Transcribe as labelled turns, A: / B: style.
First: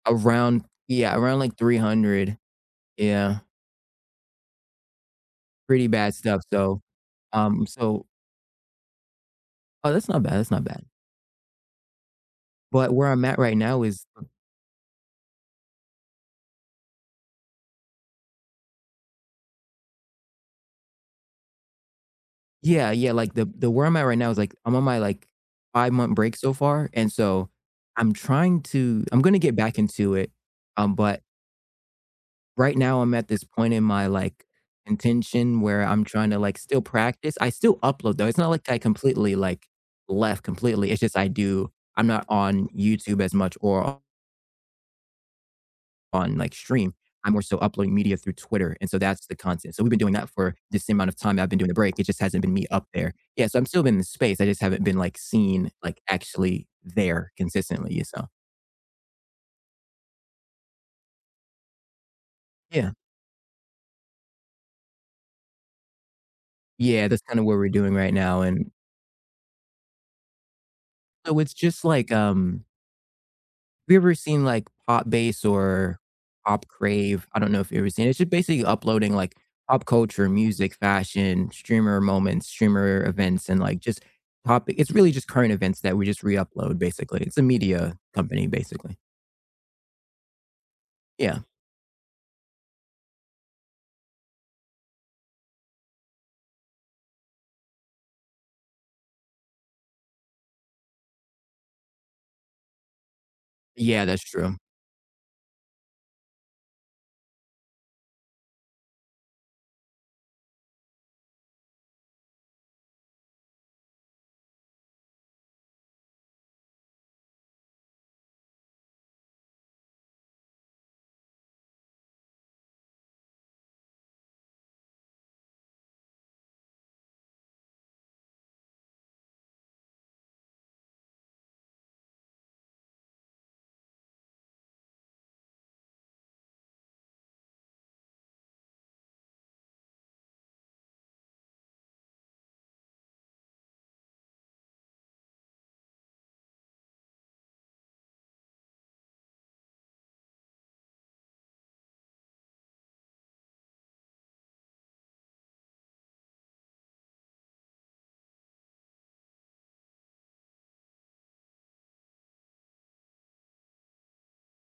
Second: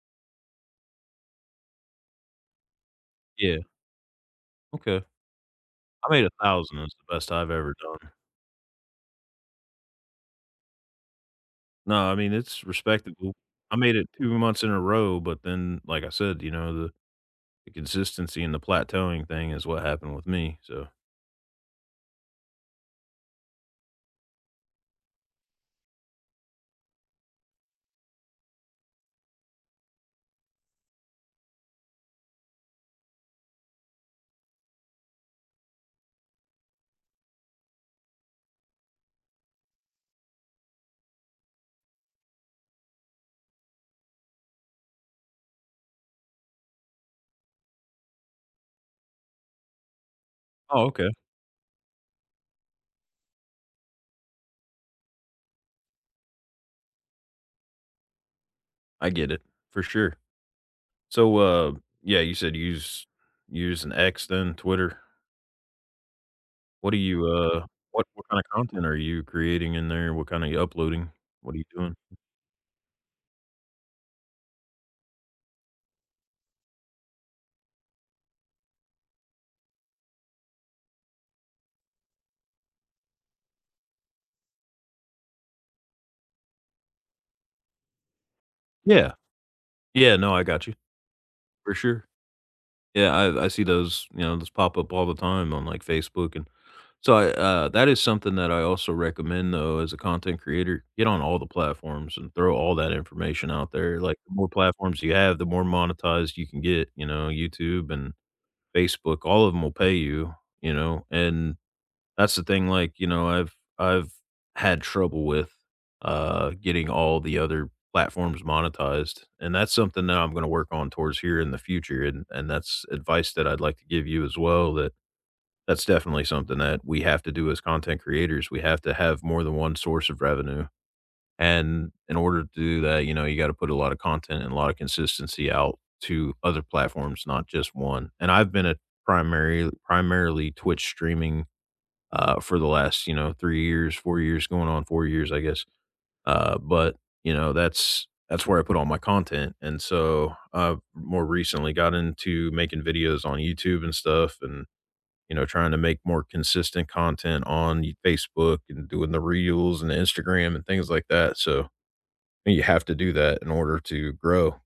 A: Around, yeah, around, like, 300. Yeah.
B: Yeah. Okay.
A: Pretty
B: I
A: bad
B: made a
A: stuff,
B: thousand.
A: so,
B: That’s the best I've
A: um,
B: ever
A: so
B: done.
A: Oh, that's not bad, that's not bad.
B: No, I mean, it's
A: But where I'm
B: respectable.
A: at right
B: I
A: now
B: made
A: is
B: it 2 months in a row, but then, like I said, you know, the the consistency and the plateauing thing is what happened with me, so.
A: Yeah, yeah, like the the where I'm at right now is, like, I'm on my, like, five-month break so far, and so I'm trying to I'm gonna get back into it, um, but Right now I'm at this point in my, like, intention where I'm trying to, like, still practice, I still upload though, it's not, like, I completely, like, left completely, it's just I do I'm not on YouTube as much or o on, like, Stream. I'm more so uploading media through Twitter, and so that's the content, so, we've been doing that for the
B: Oh,
A: same amount
B: okay.
A: of time I've been doing the break. It just hasn't been me up there. Yeah, so, I'm still in the space, I just haven't been, like, seen, like, actually there consistently, so
B: I get it, for sure. So, uh, yeah, you said you
A: Yeah.
B: use using X, then Twitter. What do
A: Yeah, that's
B: you,
A: kinda what
B: uh,
A: we're doing
B: what
A: right
B: what
A: now,
B: kinda
A: and
B: content are you creating in there? What kind are you uploading?
A: So it's
B: What are you
A: just,
B: doing?
A: like, um have you ever seen, like, Pop Bass or Pop Crave? I don't know if you've ever seen it, it's just basically uploading like pop culture, music, fashion, streamer moments, streamer events, and, like, just Pop. It's really just current events that we just re-upload basically. It's a media company, basically.
B: Yeah. Yeah, no, I gotcha.
A: Yeah.
B: For sure. Yeah, I I see those, you know, those pop up all the time on, like, Facebook and so I, uh, that is something that I also recommend though as a content creator. Get on all the platforms and throw all that information out there,
A: Yeah,
B: like,
A: that's
B: the more
A: true.
B: platforms you have, the more monetized you can get, you know, YouTube and Facebook, all of them will pay you, you know, and that's the thing, like, you know, I've I've had trouble with, uh, getting all the other platforms monetized. And that's something that I'm gonna work on towards here in the future and, and that's advice that I'd, like, to give you as well that that's definitely something that we have to do as content creators. We have to have more than one source of revenue. And in order to do that, you know, you gotta put a lot of content and a lot of consistency out to other platforms, not just 1. And I've been a primary primarily Twitch streaming, uh, for the last, you know, 3 years, 4 years going on 4 years, I guess, uh, but, you know, that's that's where I put all my content and so, uh, more recently got into making videos on YouTube and stuff and, you know, trying to make more consistent content on y Facebook and doing the reels and the Instagram and things, like, that, so, and you have to do that in order to grow.